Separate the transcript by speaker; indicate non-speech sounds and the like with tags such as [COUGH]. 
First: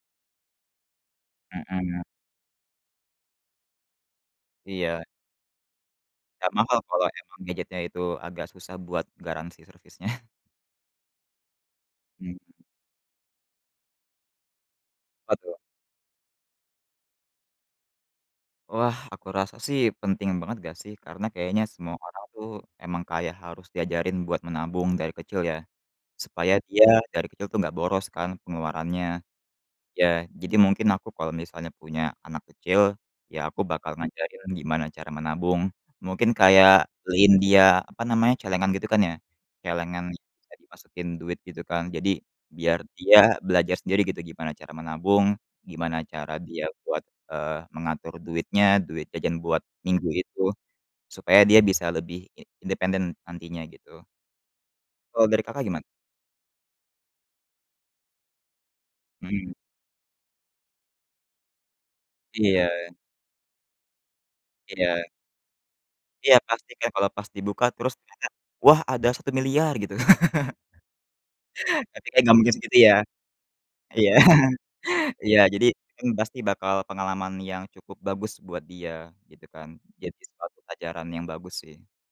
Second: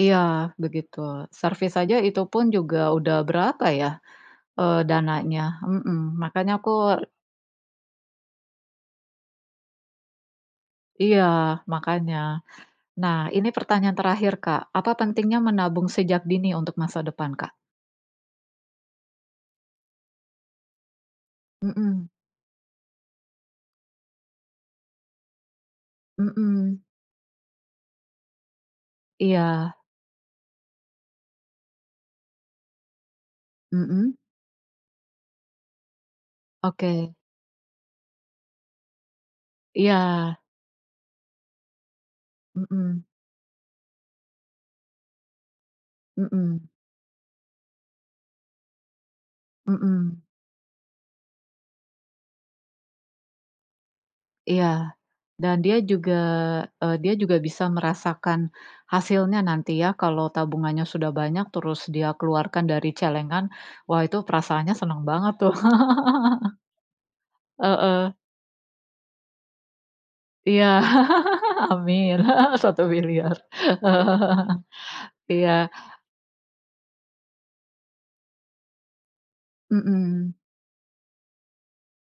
Speaker 1: Iya begitu. Servis saja
Speaker 2: Mhm.
Speaker 1: itu pun juga udah berapa ya, eee,
Speaker 2: Iya.
Speaker 1: dananya. Mhm, makanya
Speaker 2: Nggak
Speaker 1: aku
Speaker 2: mahal kalau
Speaker 1: e
Speaker 2: emang gadgetnya itu agak susah buat garansi servisnya. [CHUCKLES]
Speaker 1: Iya makanya.
Speaker 2: Mmm.
Speaker 1: Nah ini pertanyaan terakhir, Kak, apa pentingnya
Speaker 2: Betul.
Speaker 1: menabung sejak dini untuk masa depan, Kak?
Speaker 2: Wah, aku rasa sih penting banget nggak sih karena kayaknya semua
Speaker 1: Mhm.
Speaker 2: orang tuh emang kayak harus diajarin buat menabung dari kecil ya, supaya
Speaker 1: Mhm.
Speaker 2: dia dari kecil tuh nggak boros kan pengeluarannya.
Speaker 1: Iya.
Speaker 2: Ya, jadi mungkin aku kalau misalnya punya anak kecil ya aku bakal
Speaker 1: Mhm?
Speaker 2: ngajarin gimana cara menabung. Mungkin kayak
Speaker 1: Oke.
Speaker 2: beliin dia, apa namanya, celengan gitu kan ya. Celengan yang
Speaker 1: Iya.
Speaker 2: bisa dimasukin duit gitu kan, jadi biar
Speaker 1: Mhm.
Speaker 2: dia belajar sendiri gitu gimana cara menabung, gimana cara dia
Speaker 1: Mhm.
Speaker 2: buat, eee, mengatur duitnya, duit jajan buat minggu
Speaker 1: Mhm.
Speaker 2: itu, supaya dia bisa lebih i independen nantinya gitu.
Speaker 1: Iya,
Speaker 2: Kalau dari
Speaker 1: dan
Speaker 2: Kakak
Speaker 1: dia
Speaker 2: giman
Speaker 1: juga e dia juga bisa merasakan hasilnya
Speaker 2: Mhm.
Speaker 1: nanti ya, kalau tabungannya sudah banyak terus dia keluarkan dari
Speaker 2: Iya.
Speaker 1: celengan wah itu perasaannya seneng
Speaker 2: Iya.
Speaker 1: banget tuh.
Speaker 2: Iya
Speaker 1: [CHUCKLES]
Speaker 2: pasti kan, kalau pas dibuka terus
Speaker 1: Heeh.
Speaker 2: ternyata, "Wah, ada 1.000.000.000," gitu. [CHUCKLES]
Speaker 1: Iya, [CHUCKLES]
Speaker 2: Tapi
Speaker 1: amin.
Speaker 2: kayaknya nggak mungkin
Speaker 1: [CHUCKLES]
Speaker 2: segitu
Speaker 1: satu
Speaker 2: ya.
Speaker 1: miliar.
Speaker 2: Iya.
Speaker 1: [CHUCKLES]
Speaker 2: [CHUCKLES] Iya,
Speaker 1: Iya.
Speaker 2: jadi kan pasti bakal pengalaman yang cukup bagus buat dia gitu kan, jadi
Speaker 1: Mhm.
Speaker 2: suatu pelajaran yang bagus sih.